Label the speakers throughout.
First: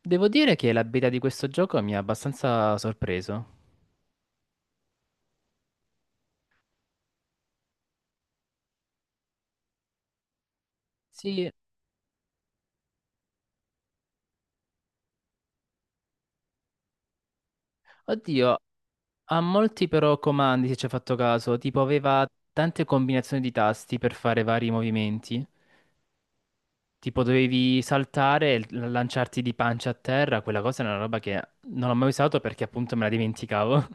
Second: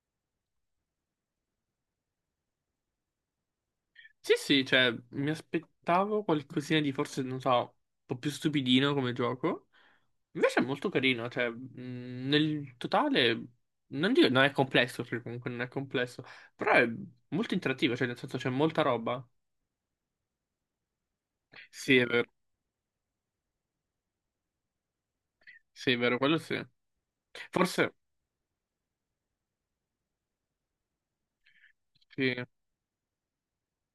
Speaker 1: Devo dire che la beta di questo gioco mi ha abbastanza sorpreso.
Speaker 2: Sì, sì, cioè, mi aspettavo qualcosina di forse, non so, un po' più stupidino come gioco. Invece è molto carino, cioè,
Speaker 1: Sì,
Speaker 2: nel totale, non dico, non è complesso, perché comunque non è complesso, però è molto interattivo, cioè, nel senso c'è
Speaker 1: oddio,
Speaker 2: molta roba.
Speaker 1: ha molti però comandi, se ci hai fatto caso, tipo
Speaker 2: Sì, è
Speaker 1: aveva
Speaker 2: vero,
Speaker 1: tante combinazioni di tasti per fare vari movimenti.
Speaker 2: sì, è vero, quello sì.
Speaker 1: Tipo dovevi
Speaker 2: Forse,
Speaker 1: saltare e lanciarti di pancia a terra, quella cosa è una roba che non ho mai
Speaker 2: sì.
Speaker 1: usato perché appunto me la dimenticavo.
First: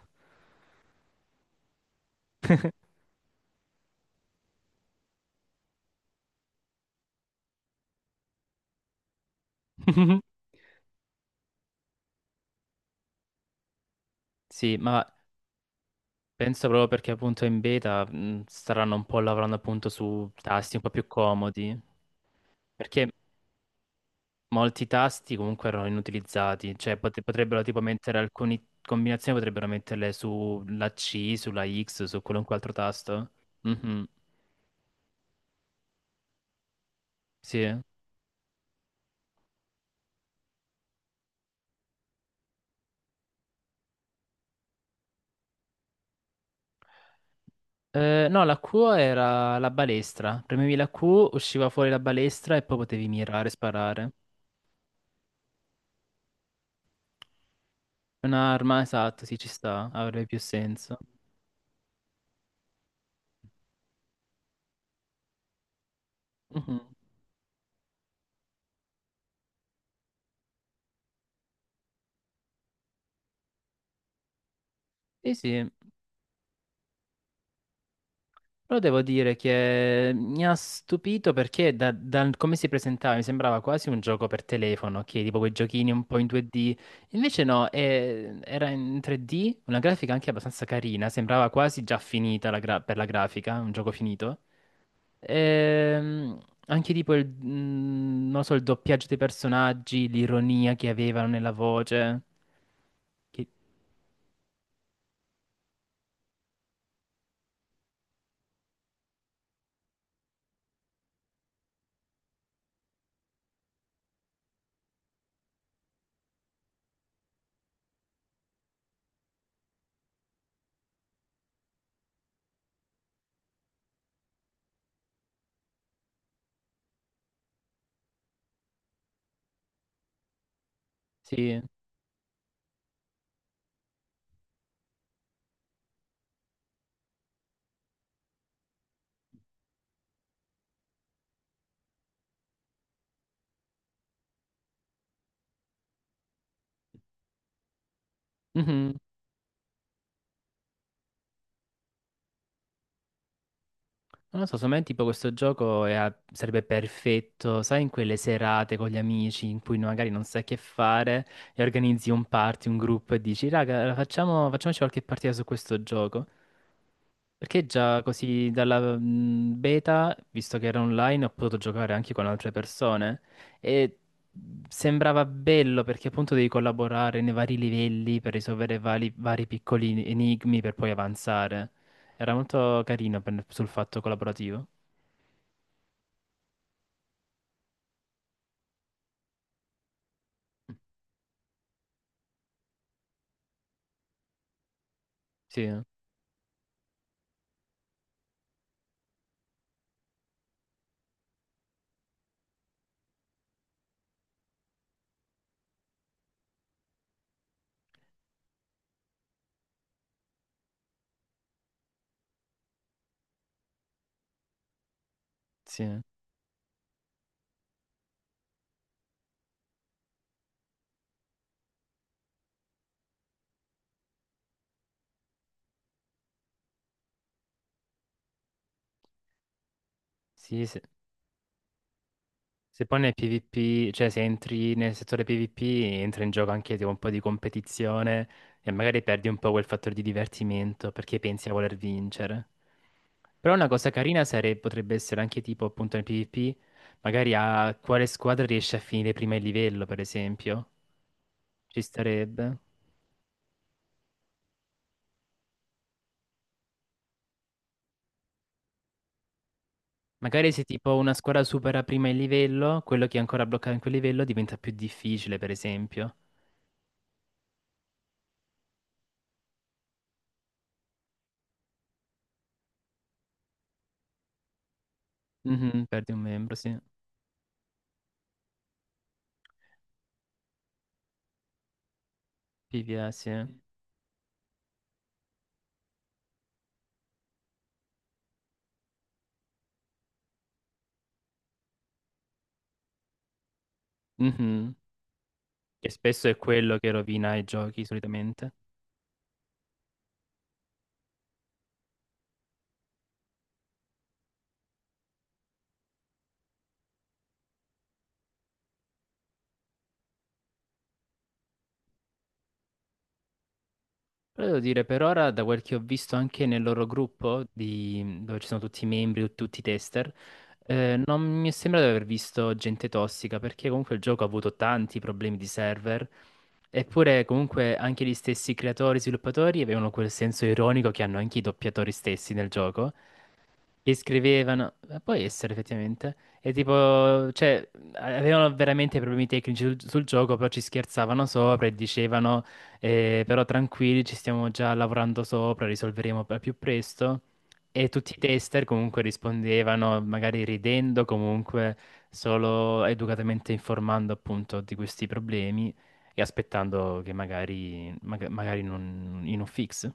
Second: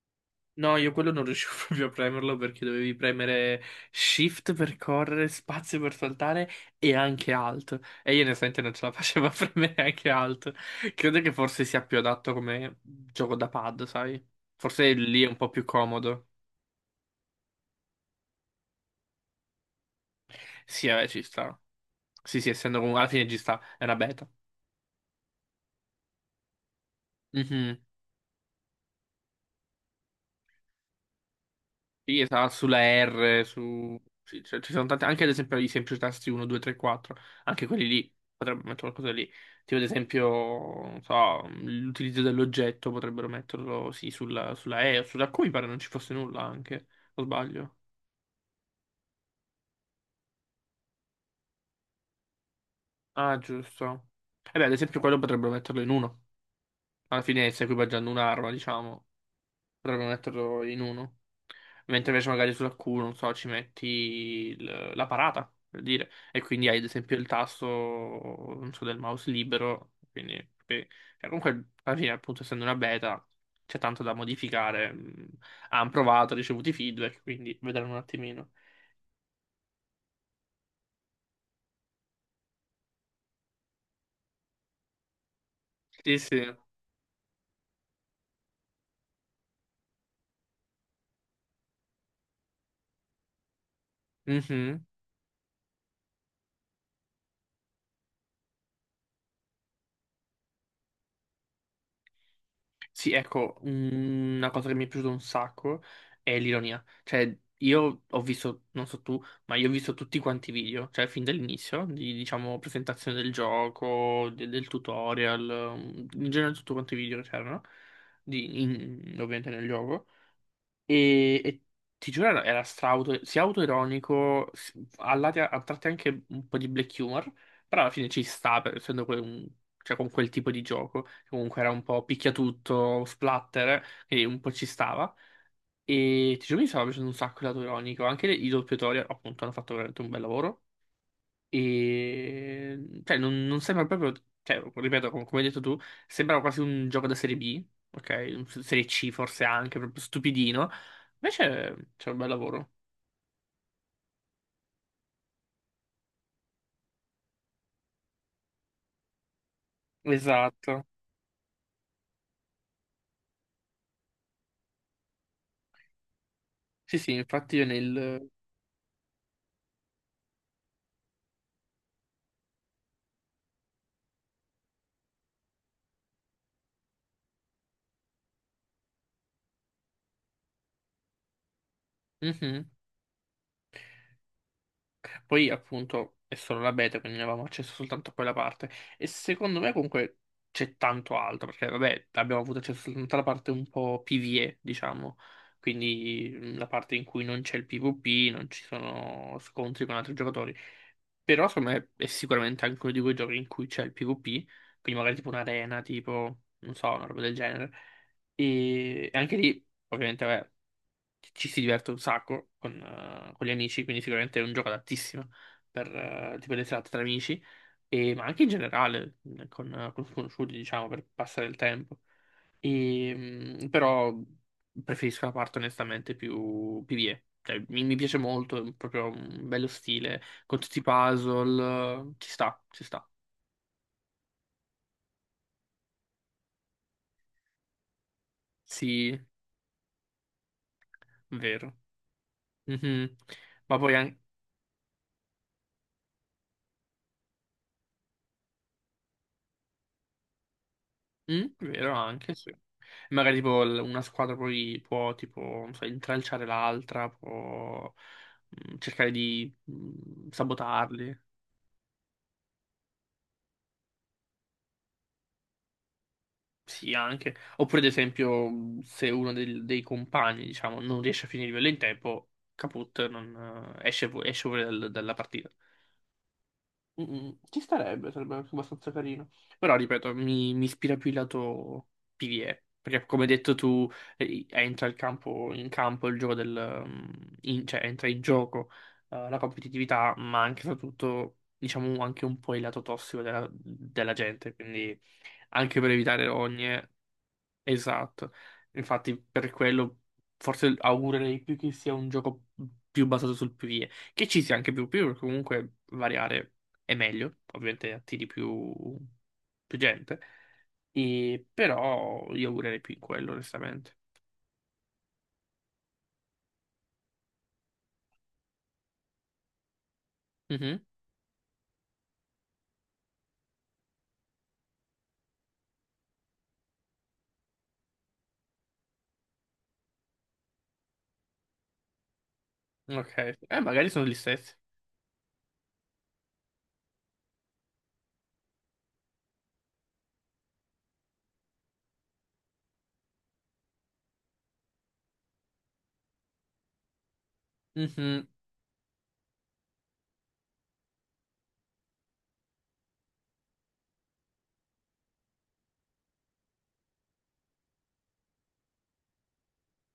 Speaker 2: No, io quello non riuscivo proprio a premerlo perché dovevi premere Shift per correre, spazio per saltare e anche Alt. E io onestamente non ce la facevo a premere anche Alt. Credo che forse sia più adatto come gioco da pad, sai?
Speaker 1: Sì,
Speaker 2: Forse
Speaker 1: ma
Speaker 2: lì è un po' più comodo.
Speaker 1: penso proprio perché appunto in beta staranno un po' lavorando appunto su tasti un
Speaker 2: Sì,
Speaker 1: po' più
Speaker 2: vabbè, ci sta.
Speaker 1: comodi.
Speaker 2: Sì, sì, essendo comunque
Speaker 1: Perché
Speaker 2: alla fine ci sta, è una beta.
Speaker 1: molti tasti comunque erano inutilizzati, cioè potrebbero tipo
Speaker 2: Mhm.
Speaker 1: mettere alcune combinazioni, potrebbero metterle sulla C, sulla X,
Speaker 2: Sì,
Speaker 1: su
Speaker 2: esatto,
Speaker 1: qualunque altro
Speaker 2: sulla
Speaker 1: tasto.
Speaker 2: R, su...
Speaker 1: Mhm.
Speaker 2: sì, cioè, ci sono tanti, anche ad esempio i semplici tasti 1, 2, 3, 4, anche
Speaker 1: Sì.
Speaker 2: quelli lì, potrebbero mettere qualcosa lì, tipo ad esempio, non so, l'utilizzo dell'oggetto, potrebbero metterlo, sì, sulla E o sulla Q, mi pare non ci fosse nulla anche, o sbaglio?
Speaker 1: No, la Q era la balestra. Premevi la Q, usciva fuori la balestra e poi potevi
Speaker 2: Ah,
Speaker 1: mirare e
Speaker 2: giusto.
Speaker 1: sparare.
Speaker 2: E beh, ad esempio quello potrebbero metterlo in uno, alla fine sta equipaggiando un'arma,
Speaker 1: Un'arma,
Speaker 2: diciamo.
Speaker 1: esatto, sì, ci sta,
Speaker 2: Potremmo
Speaker 1: avrebbe più
Speaker 2: metterlo in
Speaker 1: senso.
Speaker 2: uno. Mentre invece magari sulla Q, non so, ci metti la parata, per dire. E quindi hai
Speaker 1: Mhm.
Speaker 2: ad esempio il tasto, non so, del mouse libero. Quindi, beh, cioè, comunque, alla fine, appunto, essendo una beta, c'è tanto da modificare.
Speaker 1: Sì, sì.
Speaker 2: Hanno provato, ricevuto i feedback, quindi vedremo un attimino.
Speaker 1: Però devo dire che mi ha stupito perché dal come si presentava mi sembrava quasi un gioco per telefono, che tipo quei giochini un po'
Speaker 2: Sì,
Speaker 1: in
Speaker 2: sì.
Speaker 1: 2D. Invece no, era in 3D, una grafica anche abbastanza carina, sembrava quasi già finita la per la grafica, un gioco finito.
Speaker 2: Mhm.
Speaker 1: Ehm, anche tipo non lo so, il doppiaggio dei personaggi, l'ironia che avevano nella voce.
Speaker 2: Sì,
Speaker 1: che-
Speaker 2: ecco, una cosa che mi è piaciuta un sacco è l'ironia. Cioè, io ho visto, non so tu, ma io ho visto tutti quanti i video, cioè fin dall'inizio, di, diciamo, presentazione del gioco, del tutorial, in genere tutti quanti i video che c'erano, ovviamente nel gioco. E ti giuro, era stra auto, sia autoironico, a a tratti anche un po' di black humor, però alla fine ci sta, essendo cioè, con quel tipo di gioco, che
Speaker 1: sì.
Speaker 2: comunque era un po' picchiatutto, splatter, e un po' ci stava. E ti giuro, mi stava piacendo un sacco l'autoironico, anche i doppiatori appunto hanno fatto veramente un bel lavoro. E cioè, non sembra proprio, cioè, ripeto, come hai detto tu, sembra quasi un gioco da serie B, ok? Serie C forse anche, proprio stupidino. Invece c'è un bel lavoro.
Speaker 1: Non lo so, secondo me tipo questo gioco è sarebbe perfetto, sai, in quelle serate con gli amici in cui magari non sai che
Speaker 2: Esatto.
Speaker 1: fare e organizzi un party, un gruppo e dici, raga, allora facciamoci qualche partita su questo gioco.
Speaker 2: Sì, sì, infatti
Speaker 1: Perché
Speaker 2: io
Speaker 1: già
Speaker 2: nel...
Speaker 1: così dalla beta, visto che era online, ho potuto giocare anche con altre persone e sembrava bello perché appunto devi collaborare nei vari livelli per risolvere vari piccoli enigmi per poi avanzare. Era
Speaker 2: Mhm.
Speaker 1: molto carino sul fatto collaborativo.
Speaker 2: Poi appunto è solo la beta, quindi ne avevamo accesso soltanto a quella parte. E secondo me comunque c'è tanto altro, perché vabbè, abbiamo avuto accesso soltanto alla parte un po' PvE, diciamo.
Speaker 1: Sì,
Speaker 2: Quindi la parte in cui non c'è il PvP, non ci sono scontri con altri giocatori. Però secondo me è sicuramente anche uno di quei giochi in cui c'è il PvP, quindi magari tipo un'arena, tipo, non so, una roba del genere. E anche lì, ovviamente, vabbè, ci si diverte un sacco con gli amici, quindi sicuramente è un gioco adattissimo per
Speaker 1: sì,
Speaker 2: tipo le serate tra amici, ma anche in generale con sconosciuti, diciamo, per passare il tempo. Però preferisco la parte onestamente più PvE. Cioè, mi piace molto, è proprio un bello stile, con
Speaker 1: sì,
Speaker 2: tutti
Speaker 1: sì.
Speaker 2: i puzzle, ci sta, ci
Speaker 1: Se poi
Speaker 2: sta.
Speaker 1: nel PvP, cioè se entri nel settore PvP, entra in gioco anche tipo un po' di competizione e magari
Speaker 2: Sì,
Speaker 1: perdi un po' quel fattore di divertimento perché pensi a
Speaker 2: vero.
Speaker 1: voler vincere.
Speaker 2: Mhm.
Speaker 1: Però una
Speaker 2: Ma
Speaker 1: cosa
Speaker 2: poi
Speaker 1: carina potrebbe essere anche tipo appunto nel PvP, magari a quale squadra riesce a finire prima il livello, per esempio.
Speaker 2: Mm,
Speaker 1: Ci
Speaker 2: vero anche, sì.
Speaker 1: starebbe.
Speaker 2: Magari tipo una squadra poi può tipo, non so, intralciare l'altra, può cercare di
Speaker 1: Magari se tipo una
Speaker 2: sabotarli.
Speaker 1: squadra supera prima il livello, quello che è ancora bloccato in quel livello diventa più difficile, per esempio.
Speaker 2: Sì, anche. Oppure, ad esempio, se uno dei compagni, diciamo, non riesce a finire il livello in tempo, caput, non, esce, esce fuori dalla partita.
Speaker 1: Mhm, perdi un membro, sì.
Speaker 2: Ci starebbe, sarebbe anche abbastanza carino. Però, ripeto, mi ispira più il lato PvE. Perché,
Speaker 1: PvE,
Speaker 2: come hai
Speaker 1: sì.
Speaker 2: detto tu, entra il campo, in campo il gioco del... cioè, entra in gioco la competitività, ma anche e soprattutto, diciamo, anche un po' il lato tossico della gente.
Speaker 1: Mhm.
Speaker 2: Quindi, anche
Speaker 1: Che
Speaker 2: per evitare
Speaker 1: spesso è quello
Speaker 2: rogne,
Speaker 1: che rovina i giochi
Speaker 2: Esatto,
Speaker 1: solitamente.
Speaker 2: infatti per quello forse augurerei più che sia un gioco più basato sul PvE, che ci sia anche più PvE, perché comunque variare è meglio, ovviamente attiri più, più gente, e, però io augurerei più in quello onestamente.
Speaker 1: Però devo dire, per ora, da quel che ho visto anche nel loro gruppo, dove ci sono tutti i membri, tutti i tester,
Speaker 2: Mhm,
Speaker 1: non mi è sembrato di aver visto gente tossica, perché comunque il gioco ha avuto tanti problemi di server, eppure comunque anche gli stessi creatori e sviluppatori avevano quel senso ironico che hanno anche i doppiatori stessi nel gioco,
Speaker 2: Ok, magari
Speaker 1: gli
Speaker 2: sono gli stessi.
Speaker 1: scrivevano, può essere effettivamente, e tipo, cioè, avevano veramente problemi tecnici sul gioco, però ci scherzavano sopra e dicevano, però tranquilli, ci stiamo già lavorando sopra, risolveremo al più presto. E tutti i
Speaker 2: Mhm.
Speaker 1: tester comunque rispondevano, magari ridendo, comunque solo educatamente informando appunto di questi problemi e aspettando che magari non, in un fix.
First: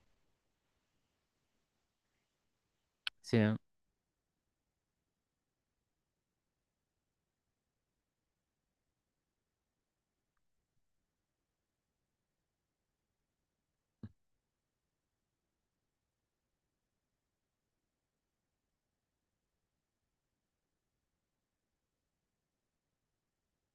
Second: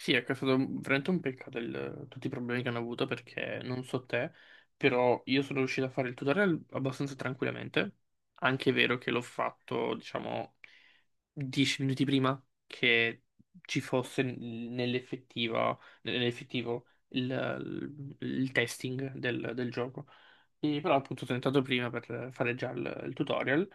Speaker 2: Sì, ecco, è stato veramente un peccato tutti i problemi che hanno avuto
Speaker 1: Sì,
Speaker 2: perché non so te, però io sono riuscito a fare il tutorial abbastanza tranquillamente. Anche è vero che l'ho fatto, diciamo, 10 minuti prima che ci fosse nell'effettiva, nell'effettivo il testing del gioco. E però appunto sono entrato prima per fare già il tutorial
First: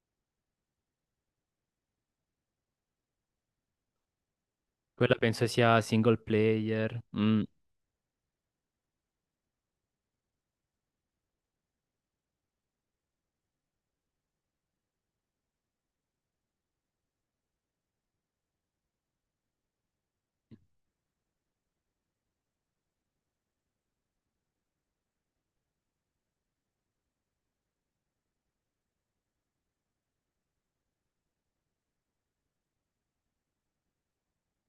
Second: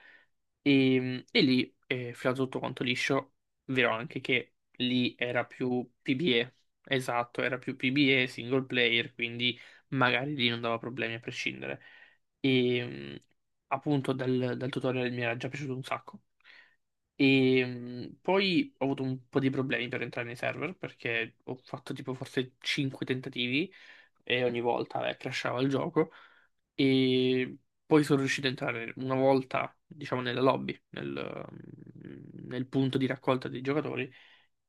Speaker 2: e lì è filato tutto quanto liscio. Vero anche che lì
Speaker 1: quella penso
Speaker 2: era
Speaker 1: sia
Speaker 2: più
Speaker 1: single
Speaker 2: PBE,
Speaker 1: player.
Speaker 2: esatto,
Speaker 1: Mm.
Speaker 2: era più PBE single player, quindi magari lì non dava problemi a prescindere. E mh, appunto dal tutorial mi era già piaciuto un sacco. Poi ho avuto un po' di problemi per entrare nei server perché ho fatto tipo forse 5 tentativi e ogni volta crashava il gioco. E poi sono riuscito ad entrare una volta, diciamo, nella lobby, nel punto di raccolta dei giocatori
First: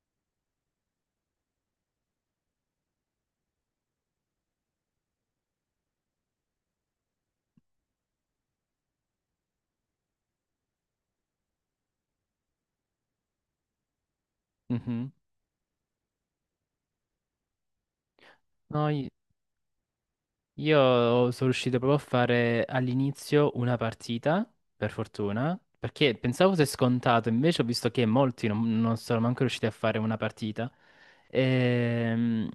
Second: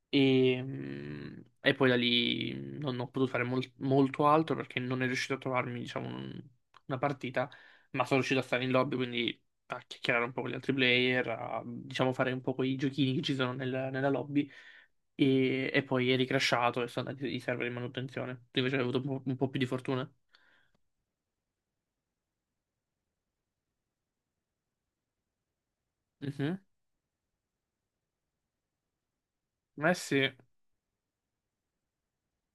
Speaker 2: e poi da lì non ho potuto fare molto altro perché non è riuscito a trovarmi, diciamo, una partita, ma sono riuscito a stare in lobby, quindi a chiacchierare un po' con gli altri player, a, diciamo, fare un po' quei giochini che ci sono nella lobby.
Speaker 1: Mhm.
Speaker 2: E poi eri crashato e sono andati i server in manutenzione. Tu invece hai
Speaker 1: No,
Speaker 2: avuto un po' più di fortuna.
Speaker 1: io sono riuscito proprio a fare all'inizio una partita, per fortuna, perché pensavo
Speaker 2: Mhm.
Speaker 1: fosse scontato, invece ho visto che molti non, non sono manco riusciti a
Speaker 2: Eh
Speaker 1: fare una
Speaker 2: sì.
Speaker 1: partita. Ehm,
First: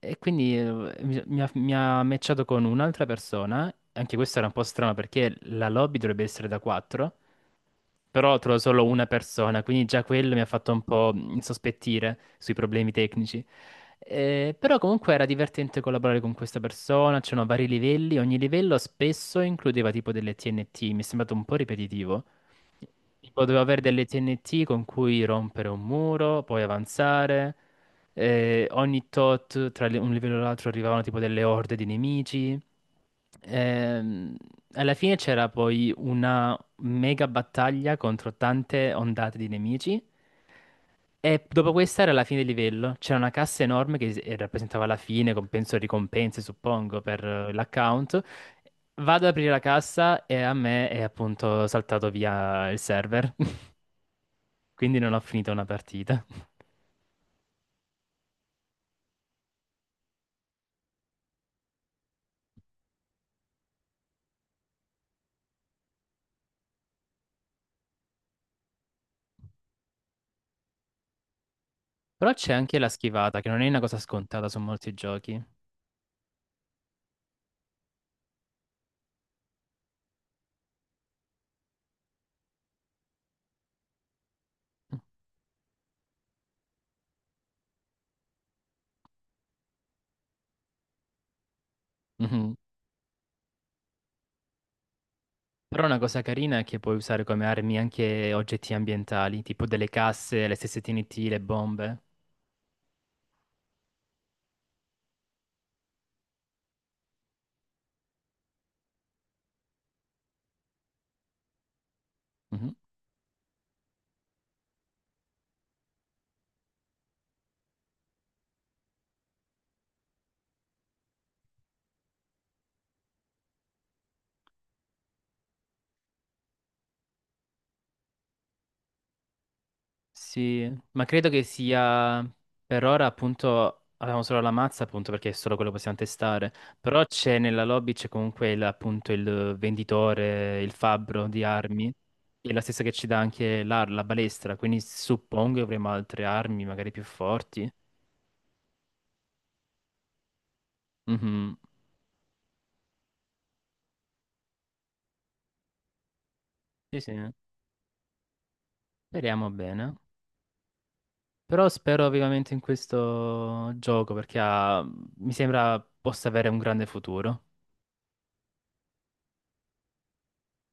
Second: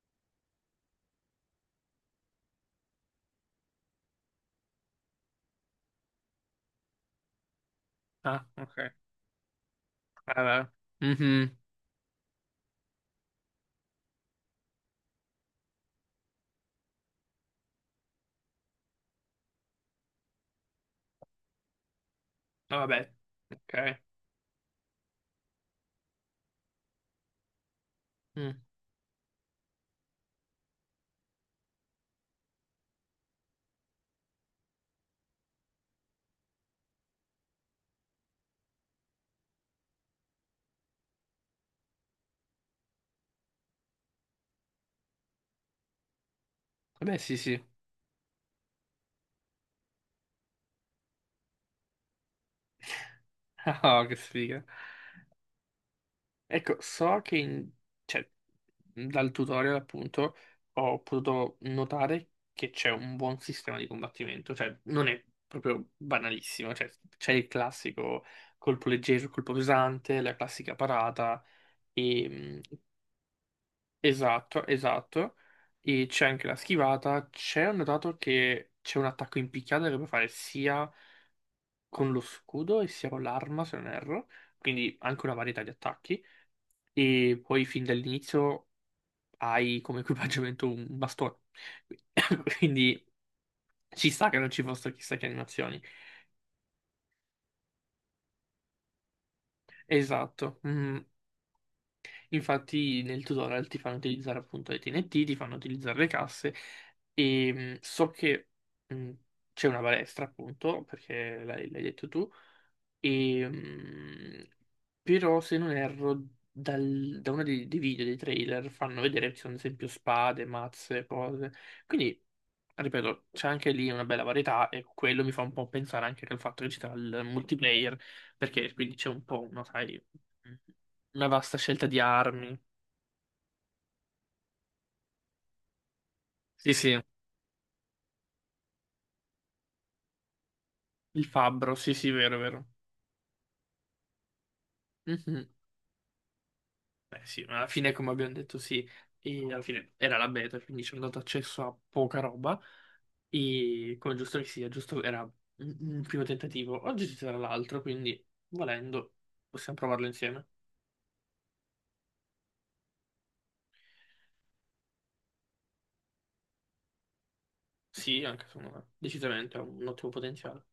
Speaker 1: E, quindi mi ha matchato con un'altra persona, anche questo era un po' strano perché la lobby dovrebbe essere da 4. Però
Speaker 2: Ah,
Speaker 1: trovo solo
Speaker 2: ok.
Speaker 1: una persona, quindi già quello mi ha
Speaker 2: Vabbè.
Speaker 1: fatto un po'
Speaker 2: Mhm.
Speaker 1: insospettire sui problemi tecnici. Però comunque era divertente collaborare con questa persona, c'erano vari livelli, ogni livello spesso includeva tipo delle TNT, mi è sembrato un po' ripetitivo.
Speaker 2: Ah, Vabbè.
Speaker 1: Tipo dovevo avere
Speaker 2: Ok.
Speaker 1: delle TNT con cui rompere un muro, poi avanzare.
Speaker 2: Mm.
Speaker 1: Eh, ogni tot tra un livello e l'altro arrivavano tipo delle orde di nemici. Ehm, alla fine c'era poi mega battaglia contro tante ondate di nemici. E dopo questa era la fine del livello. C'era una cassa enorme che rappresentava la fine, compenso e ricompense, suppongo,
Speaker 2: Vabbè,
Speaker 1: per
Speaker 2: sì, sì.
Speaker 1: l'account. Vado ad aprire la cassa e a me è appunto saltato via il server.
Speaker 2: Oh, che sfiga.
Speaker 1: Quindi non ho finito una partita.
Speaker 2: Ecco, so che cioè, dal tutorial appunto ho potuto notare che c'è un buon sistema di combattimento, cioè non è proprio banalissimo, cioè c'è il classico colpo leggero, colpo pesante, la classica parata, e,
Speaker 1: Però c'è anche la schivata, che non è una cosa scontata su
Speaker 2: esatto,
Speaker 1: molti
Speaker 2: esatto,
Speaker 1: giochi.
Speaker 2: e c'è anche la schivata, c'è ho notato che c'è un attacco in picchiata che puoi fare sia con lo scudo e sia con l'arma, se non erro, quindi anche una varietà di attacchi. E poi fin dall'inizio hai come equipaggiamento un bastone.
Speaker 1: Mhm.
Speaker 2: Quindi ci sta che non ci fossero chissà che animazioni.
Speaker 1: Però una cosa carina è che puoi usare come armi anche oggetti ambientali, tipo delle casse, le
Speaker 2: Esatto.
Speaker 1: stesse
Speaker 2: Mm.
Speaker 1: TNT, le bombe.
Speaker 2: Infatti nel tutorial ti fanno utilizzare appunto le TNT, ti fanno utilizzare le casse so che mm, c'è una balestra appunto, perché l'hai detto tu.
Speaker 1: Mm-hmm.
Speaker 2: E, mm, però se non erro, da uno dei video, dei trailer, fanno vedere che ci sono ad esempio spade, mazze, cose. Quindi, ripeto, c'è anche lì una bella varietà e quello mi fa un po' pensare anche al fatto che ci sarà il multiplayer, perché quindi c'è un po', una, sai,
Speaker 1: Sì, ma
Speaker 2: una
Speaker 1: credo che
Speaker 2: vasta scelta di
Speaker 1: sia
Speaker 2: armi.
Speaker 1: per ora appunto abbiamo solo la mazza appunto perché è solo quello che possiamo testare,
Speaker 2: Sì, sì.
Speaker 1: però c'è nella lobby c'è comunque appunto il venditore, il
Speaker 2: Il
Speaker 1: fabbro di
Speaker 2: fabbro,
Speaker 1: armi,
Speaker 2: sì, sì, vero,
Speaker 1: che è la
Speaker 2: vero.
Speaker 1: stessa che ci dà anche balestra, quindi
Speaker 2: Mhm.
Speaker 1: suppongo che avremo altre armi magari più
Speaker 2: Beh, sì, ma alla
Speaker 1: forti.
Speaker 2: fine, come abbiamo detto, sì, e alla fine era la beta, quindi ci hanno dato
Speaker 1: Mhm.
Speaker 2: accesso a poca roba. E come giusto che sia, giusto era un primo tentativo.
Speaker 1: Sì,
Speaker 2: Oggi
Speaker 1: sì,
Speaker 2: ci sarà l'altro, quindi volendo
Speaker 1: speriamo
Speaker 2: possiamo
Speaker 1: bene.
Speaker 2: provarlo insieme.
Speaker 1: Però spero vivamente in questo gioco perché mi sembra possa avere un grande futuro.
Speaker 2: Sì, anche secondo me, decisamente ha un ottimo potenziale.